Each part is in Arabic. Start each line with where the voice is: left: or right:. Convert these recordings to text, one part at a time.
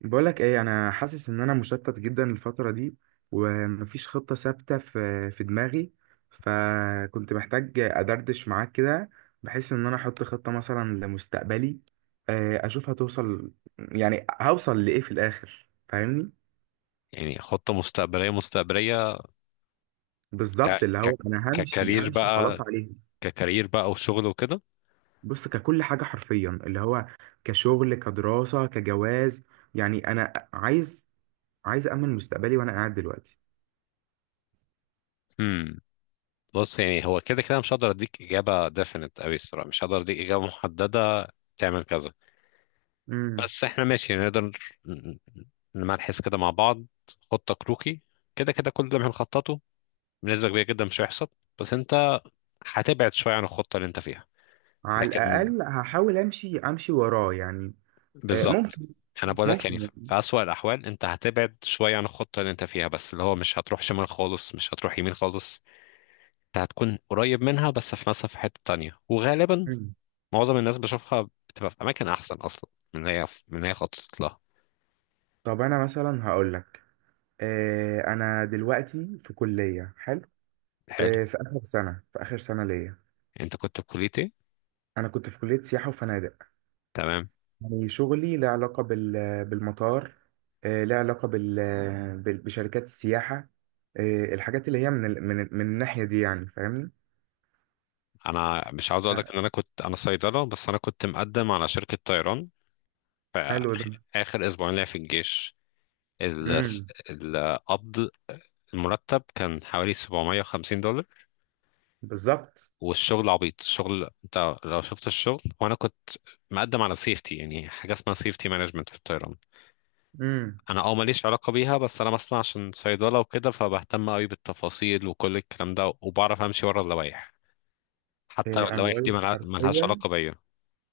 right: بقولك ايه، انا حاسس ان انا مشتت جدا الفترة دي. ومفيش خطة ثابتة في دماغي. فكنت محتاج ادردش معاك كده، بحيث ان انا احط خطة مثلا لمستقبلي. اشوف هتوصل، يعني هوصل لايه في الاخر، فاهمني؟
left: يعني خطة مستقبلية. ك
right: بالظبط، اللي
left: ك
right: هو انا همشي
left: ككارير
right: همشي
left: بقى
right: خلاص عليه.
left: ككارير بقى وشغل وكده.
right: بص، ككل حاجة حرفيا، اللي هو كشغل، كدراسة، كجواز. يعني انا عايز امن مستقبلي وانا قاعد دلوقتي.
left: امم. بص، يعني هو كده كده مش هقدر اديك اجابة definite قوي الصراحة، مش هقدر اديك اجابة محددة تعمل كذا. بس احنا ماشي، يعني نقدر ن- نمرحز كده مع بعض. خطة كروكي. كده كده كل اللي بنخططه بنسبة كبيرة جدا مش هيحصل، بس انت هتبعد شوية عن الخطة اللي انت فيها.
right: على
left: لكن
right: الأقل هحاول أمشي أمشي وراه يعني.
left: بالظبط،
right: ممكن.
left: انا بقول لك يعني
right: ممكن
left: في
right: يعني.
left: في اسوأ الاحوال انت هتبعد شويه عن الخطه اللي انت فيها، بس اللي هو مش هتروح شمال خالص، مش هتروح يمين خالص. انت هتكون قريب منها بس في مثلا في حته تانية، وغالبا
right: مم.
left: معظم الناس بشوفها بتبقى في اماكن احسن اصلا من اللي هي خططت لها.
right: طب أنا مثلا هقول لك. أنا دلوقتي في كلية، حلو.
left: حلو.
right: في آخر سنة ليا.
left: انت كنت في كليه ايه؟
right: أنا كنت في كلية سياحة وفنادق.
left: تمام.
right: يعني شغلي له علاقة بالمطار. له علاقة بشركات السياحة. الحاجات اللي هي من الناحية دي، يعني فاهمني.
left: انا مش عاوز اقول لك
right: آه،
left: ان انا كنت صيدله، بس انا كنت مقدم على شركه طيران في
right: حلو ده.
left: اخر اسبوعين ليا في الجيش. ال-
right: امم
left: القبض، المرتب كان حوالي $750.
right: بالظبط.
left: والشغل عبيط، الشغل انت لو شفت الشغل، وانا كنت مقدم على سيفتي، يعني حاجه اسمها سيفتي مانجمنت في الطيران.
right: امم.
left: انا ماليش علاقه بيها، بس انا مثلا عشان صيدله وكده فبهتم قوي بالتفاصيل وكل الكلام ده، وبعرف امشي ورا اللوائح حتى لو
right: إيه، انا
left: اللوائح
right: بقول
left: دي
right: لك
left: ملهاش
right: حرفيا.
left: علاقه بيا.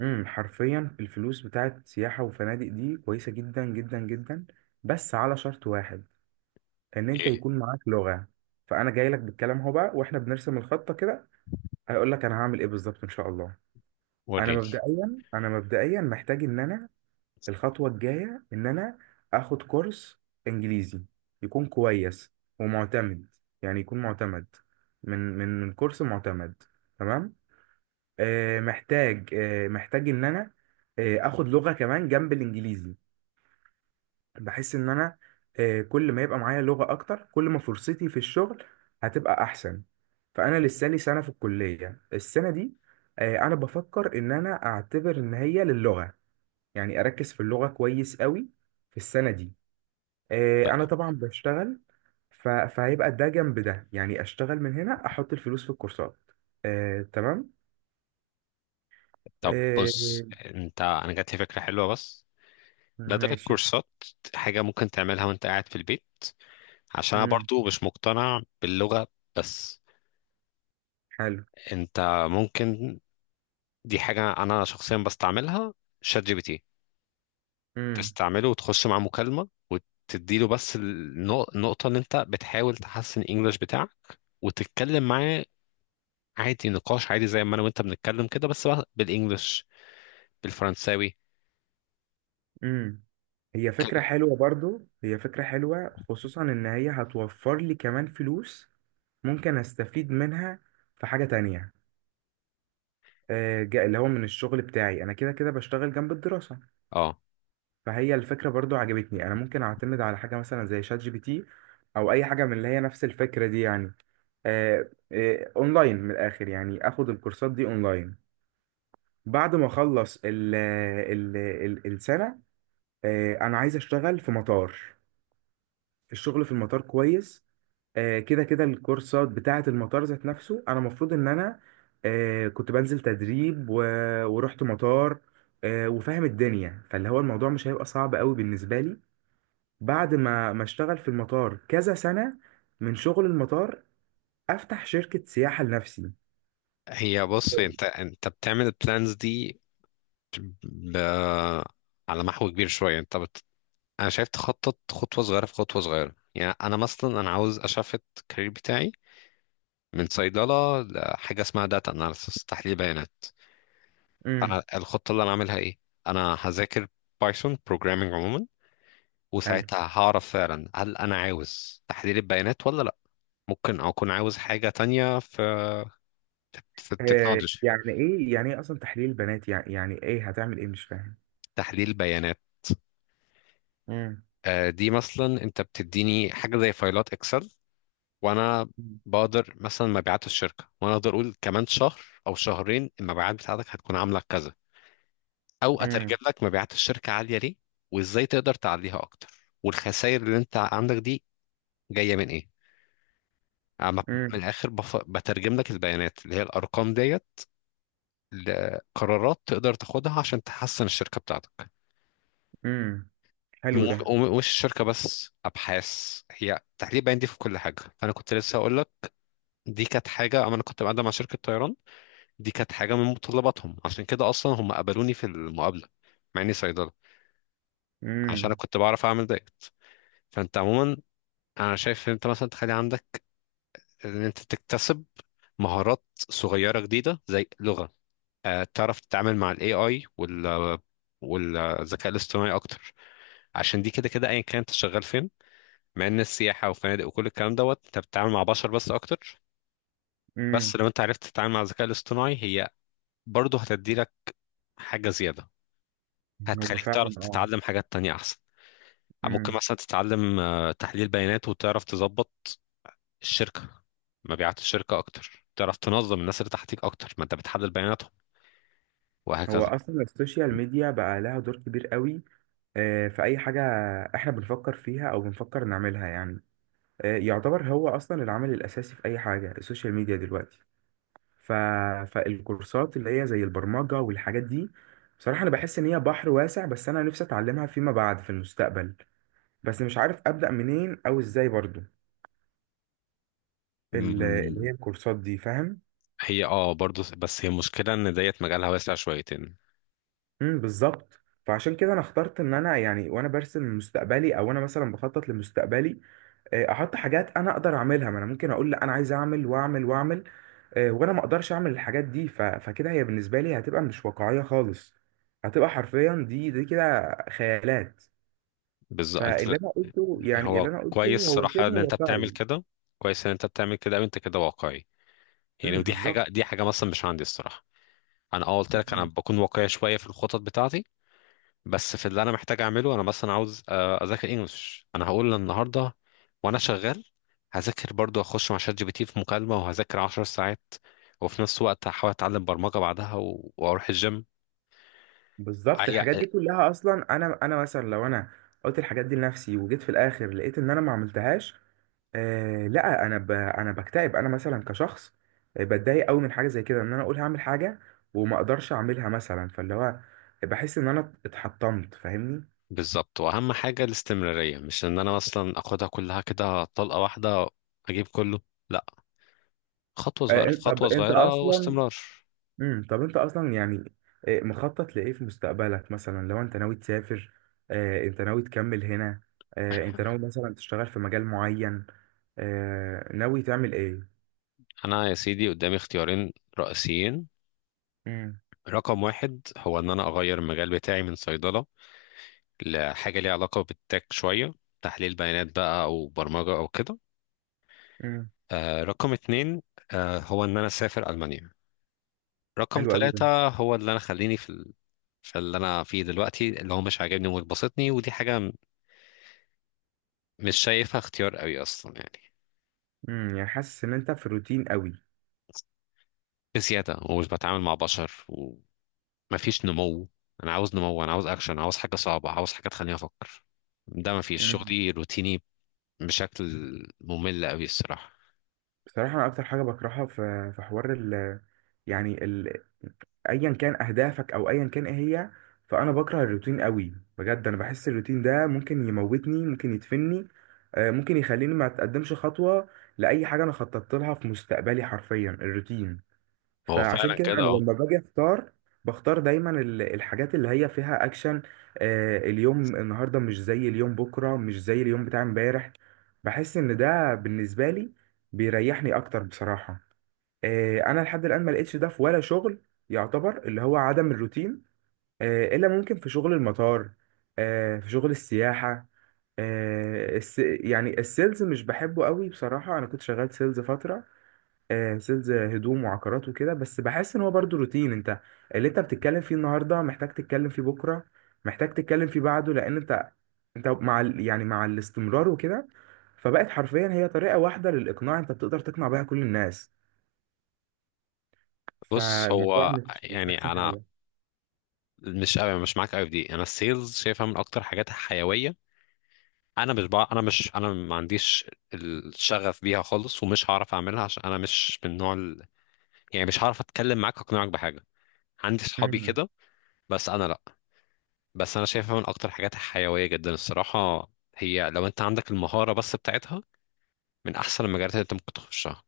right: حرفيا الفلوس بتاعت سياحة وفنادق دي كويسة جدا جدا جدا، بس على شرط واحد، ان انت
left: ايه؟
right: يكون معاك لغة. فانا جاي لك بالكلام اهو بقى واحنا بنرسم الخطة كده، هيقول لك انا هعمل ايه بالظبط ان شاء الله. انا
left: وريني.
right: مبدئيا انا مبدئيا محتاج ان انا، الخطوة الجاية ان انا اخد كورس انجليزي يكون كويس ومعتمد. يعني يكون معتمد، من كورس معتمد، تمام. محتاج ان انا اخد لغة كمان جنب الانجليزي. بحس ان انا كل ما يبقى معايا لغة اكتر، كل ما فرصتي في الشغل هتبقى احسن. فانا لسه لي سنة في الكلية السنة دي. انا بفكر ان انا اعتبر ان هي للغة، يعني اركز في اللغة كويس قوي في السنة دي. انا طبعا بشتغل، فهيبقى ده جنب ده، يعني اشتغل من هنا، احط الفلوس في الكورسات. تمام.
left: طب بص
right: آه،
left: انت، انا جات لي فكره حلوه. بس بدل
right: ماشي.
left: الكورسات، حاجه ممكن تعملها وانت قاعد في البيت، عشان انا
right: مم.
left: برضو مش مقتنع باللغه. بس
right: حلو.
left: انت ممكن، دي حاجة أنا شخصيا بستعملها: شات جي بي تي.
right: امم.
left: تستعمله وتخش مع مكالمة وتديله، بس النقطة إن أنت بتحاول تحسن الإنجليش بتاعك وتتكلم معاه، عادي نقاش عادي زي ما أنا وأنت بنتكلم كده، بس بقى بالإنجليش، بالفرنساوي
right: امم هي
left: كده.
right: فكرة حلوة برضو، هي فكرة حلوة، خصوصا ان هي هتوفر لي كمان فلوس. ممكن استفيد منها في حاجة تانية. اللي هو من الشغل بتاعي، انا كده كده بشتغل جنب الدراسة.
left: أه.
right: فهي الفكرة برضو عجبتني، انا ممكن اعتمد على حاجة مثلا زي شات جي بي تي، او اي حاجة من اللي هي نفس الفكرة دي يعني. اونلاين، من الاخر يعني اخد الكورسات دي اونلاين. بعد ما اخلص ال السنة، انا عايز اشتغل في مطار. الشغل في المطار كويس. كده كده الكورسات بتاعة المطار ذات نفسه، أنا المفروض إن أنا كنت بنزل تدريب ورحت مطار. وفاهم الدنيا، فاللي هو الموضوع مش هيبقى صعب قوي بالنسبة لي. بعد ما اشتغل في المطار كذا سنة، من شغل المطار، أفتح شركة سياحة لنفسي.
left: هي بص أنت بتعمل البلانز دي ب... على محو كبير شوية، أنت أنا شايف تخطط خطوة صغيرة في خطوة صغيرة. يعني أنا مثلا أنا عاوز أشفت الكارير بتاعي من صيدلة لحاجة اسمها داتا اناليسس، تحليل بيانات.
right: امم.
left: فأنا الخطة اللي أنا عاملها إيه؟ أنا هذاكر بايثون بروجرامينج عموما،
right: حلو.
left: وساعتها هعرف فعلا هل أنا عاوز تحليل البيانات ولا لأ. ممكن أكون عاوز حاجة تانية في التكنولوجي.
right: يعني إيه أصلا تحليل البنات، يعني إيه هتعمل إيه، مش فاهم.
left: تحليل بيانات،
right: امم.
left: دي مثلا أنت بتديني حاجة زي فايلات إكسل، وأنا بقدر مثلا مبيعات الشركة، وأنا أقدر أقول كمان شهر أو شهرين المبيعات بتاعتك هتكون عاملة كذا، او اترجم
right: امم.
left: لك مبيعات الشركه عاليه ليه، وازاي تقدر تعليها اكتر، والخسائر اللي انت عندك دي جايه من ايه. أنا ب- من
right: امم.
left: الاخر بترجم لك البيانات اللي هي الارقام ديت، لقرارات تقدر تاخدها عشان تحسن الشركه بتاعتك.
right: امم. حلو ده.
left: مش الشركه بس، ابحاث، هي تحليل بيان دي في كل حاجه. فانا كنت لسه اقول لك، دي كانت حاجه اما انا كنت بقدم مع شركه طيران، دي كانت حاجه من متطلباتهم، عشان كده اصلا هم قبلوني في المقابله مع اني صيدله، عشان انا
right: امم.
left: كنت بعرف اعمل دايت. فانت عموما، انا شايف ان انت مثلا تخلي عندك ان انت تكتسب مهارات صغيره جديده زي لغه. تعرف تتعامل مع الاي اي والذكاء الاصطناعي اكتر، عشان دي كده كده ايا كان انت شغال فين. مع ان السياحه وفنادق وكل الكلام دوت انت بتتعامل مع بشر بس اكتر، بس
right: امم.
left: لو انت عرفت تتعامل مع الذكاء الاصطناعي، هي برضه هتدي لك حاجه زياده،
right: هو
left: هتخليك
right: فعلا
left: تعرف
right: اه.
left: تتعلم حاجات تانية احسن. ممكن
right: امم.
left: مثلا تتعلم تحليل بيانات وتعرف تظبط الشركة، مبيعات الشركة أكتر، تعرف تنظم الناس اللي تحتيك أكتر، ما أنت بتحدد بياناتهم،
right: هو
left: وهكذا.
right: اصلا السوشيال ميديا بقى لها دور كبير قوي في اي حاجه احنا بنفكر فيها او بنفكر نعملها يعني. يعتبر هو اصلا العامل الاساسي في اي حاجه السوشيال ميديا دلوقتي. ف... فالكورسات اللي هي زي البرمجه والحاجات دي، بصراحه انا بحس ان هي بحر واسع، بس انا نفسي اتعلمها فيما بعد في المستقبل. بس مش عارف ابدا منين او ازاي برضو
left: مم،
right: اللي هي الكورسات دي، فاهم.
left: هي برضو، بس هي المشكلة إن ديت مجالها واسع شويتين.
right: امم، بالظبط. فعشان كده انا اخترت ان انا يعني، وانا برسم مستقبلي او انا مثلا بخطط لمستقبلي، احط حاجات انا اقدر اعملها، ما انا ممكن اقول لا انا عايز اعمل واعمل واعمل وانا ما اقدرش اعمل الحاجات دي. فكده هي بالنسبه لي هتبقى مش واقعيه خالص، هتبقى حرفيا دي كده خيالات.
left: بالظبط.
right: فاللي انا قلته يعني
left: هو
right: اللي انا قلته
left: كويس
right: هو
left: صراحة إن
right: شبه
left: أنت بتعمل
right: واقعي.
left: كده، كويس إن أنت بتعمل كده وأنت كده واقعي، يعني
right: امم،
left: ودي
right: بالظبط.
left: حاجة، دي حاجة مثلا مش عندي الصراحة. أنا قلت لك أنا
right: مم.
left: بكون واقعي شوية في الخطط بتاعتي، بس في اللي انا محتاج اعمله. انا مثلا عاوز اذاكر انجلش، انا هقول النهارده وانا شغال هذاكر، برضو اخش مع شات جي بي تي في مكالمه وهذاكر 10 ساعات، وفي نفس الوقت هحاول اتعلم برمجه بعدها واروح الجيم.
right: بالظبط،
left: أي-
right: الحاجات
left: آه،
right: دي كلها اصلا انا مثلا لو انا قلت الحاجات دي لنفسي وجيت في الاخر لقيت ان انا ما عملتهاش، لا، انا بكتئب. انا مثلا كشخص بتضايق قوي من حاجه زي كده، ان انا اقول هعمل حاجه وما اقدرش اعملها مثلا، فاللي هو بحس ان انا اتحطمت، فاهمني.
left: بالظبط. واهم حاجه الاستمراريه، مش ان انا مثلا اخدها كلها كده طلقه واحده، اجيب كله، لا. خطوه
right: آه
left: صغيره في
right: انت طب
left: خطوه
right: انت
left: صغيره
right: اصلا
left: واستمرار.
right: طب انت اصلا يعني مخطط لايه في مستقبلك؟ مثلا لو انت ناوي تسافر، انت ناوي تكمل هنا، انت ناوي مثلا تشتغل في مجال معين، ناوي تعمل ايه؟
left: انا يا سيدي قدامي اختيارين رئيسيين.
right: امم.
left: رقم واحد هو ان انا اغير المجال بتاعي من صيدله لحاجة ليها علاقة بالتك شوية، تحليل بيانات بقى أو برمجة أو كده.
right: امم.
left: رقم اتنين، هو إن أنا أسافر ألمانيا. رقم
right: حلو قوي ده.
left: تلاتة هو اللي أنا خليني في اللي أنا فيه دلوقتي، اللي هو مش عاجبني ومش باسطني، ودي حاجة مش شايفها اختيار قوي أصلا يعني.
right: امم. يعني حاسس ان انت في روتين
left: بزيادة، ومش بتعامل مع بشر، ومفيش نمو. أنا عاوز نمو، أنا عاوز أكشن، عاوز حاجة صعبة، عاوز حاجة تخليني أفكر. ده مفيش،
right: قوي.
left: شغلي روتيني بشكل ممل قوي الصراحة.
right: بصراحة أنا أكتر حاجة بكرهها في حوار ال يعني ال أيا كان أهدافك، أو أيا كان إيه هي. فأنا بكره الروتين قوي بجد، أنا بحس الروتين ده ممكن يموتني، ممكن يدفني، ممكن يخليني ما أتقدمش خطوة لأي حاجة أنا خططت لها في مستقبلي، حرفيا الروتين.
left: هو
right: فعشان
left: فعلا
right: كده
left: كده.
right: انا
left: آه.
right: لما باجي اختار، بختار دايما الحاجات اللي هي فيها اكشن. اليوم النهارده مش زي اليوم بكره، مش زي اليوم بتاع امبارح. بحس ان ده بالنسبه لي بيريحني اكتر بصراحه. انا لحد الان ما لقيتش ده في ولا شغل، يعتبر اللي هو عدم الروتين، الا ممكن في شغل المطار، في شغل السياحه. آه الس يعني السيلز مش بحبه قوي بصراحه، انا كنت شغال سيلز فتره، سيلز هدوم وعقارات وكده. بس بحس ان هو برضو روتين، انت اللي انت بتتكلم فيه النهارده محتاج تتكلم فيه بكره، محتاج تتكلم فيه بعده، لان انت مع يعني مع الاستمرار وكده، فبقت حرفيا هي طريقه واحده للاقناع، انت بتقدر تقنع بيها كل الناس.
left: بص
right: فالموضوع
left: هو
right: مش
left: يعني
right: احسن
left: انا
right: حاجه.
left: مش قوي، مش معاك قوي في دي، انا السيلز شايفها من اكتر حاجات حيويه. انا مش، بقى انا مش، انا ما عنديش الشغف بيها خالص، ومش هعرف اعملها عشان انا مش من نوع يعني مش هعرف اتكلم معاك اقنعك بحاجه، عندي صحابي
right: مم.
left: كده. بس انا لا، بس انا شايفها من اكتر حاجات حيويه جدا الصراحه، هي لو انت عندك المهاره بس بتاعتها من احسن المجالات اللي انت ممكن تخشها.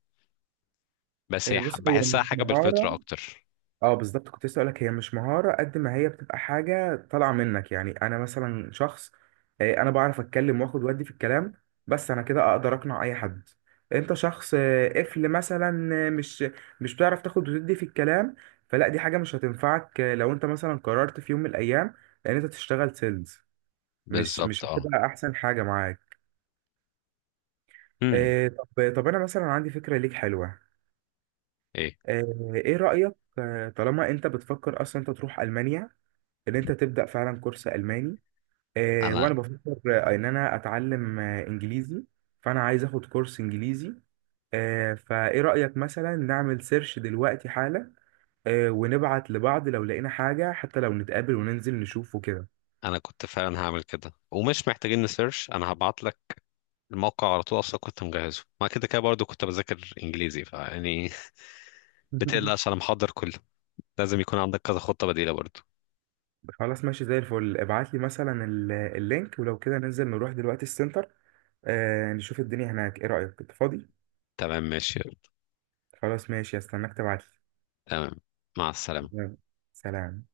left: بس هي
right: بص، هو
left: بحسها
right: مش
left: حاجه بالفطره
right: مهاره.
left: اكتر.
right: اه، بالظبط، كنت لسه اقولك هي مش مهارة قد ما هي بتبقى حاجة طالعة منك. يعني انا مثلا شخص، انا بعرف اتكلم واخد ودي في الكلام، بس انا كده اقدر اقنع اي حد. انت شخص قفل مثلا، مش بتعرف تاخد وتدي في الكلام، فلا دي حاجة مش هتنفعك. لو انت مثلا قررت في يوم من الايام ان انت تشتغل سيلز، مش
left: بالظبط.
right: مش
left: اه.
right: هتبقى احسن حاجة معاك.
left: امم.
right: طب انا مثلا عندي فكرة ليك حلوة.
left: ايه.
right: آه، ايه رأيك؟ طالما انت بتفكر اصلا انت تروح المانيا، ان انت تبدا فعلا كورس الماني،
left: انا
right: وانا بفكر ان انا اتعلم انجليزي، فانا عايز اخد كورس انجليزي. فايه رايك مثلا نعمل سيرش دلوقتي حالا، ونبعت لبعض لو لقينا حاجه، حتى لو نتقابل وننزل نشوفه كده؟
left: انا كنت فعلا هعمل كده، ومش محتاجين نسيرش، انا هبعت لك الموقع على طول، اصلا كنت مجهزه، ما كده كده برضو كنت بذاكر انجليزي، فيعني بتقلقش، انا محضر كله. لازم يكون عندك كذا خطة بديلة برضو.
right: خلاص ماشي زي الفل، ابعت لي مثلا اللينك، ولو كده ننزل نروح دلوقتي السنتر، نشوف الدنيا هناك. ايه رايك، انت فاضي؟
left: تمام، ماشي.
right: خلاص ماشي، استناك تبعت
left: تمام. مع السلامة.
right: لي. سلام.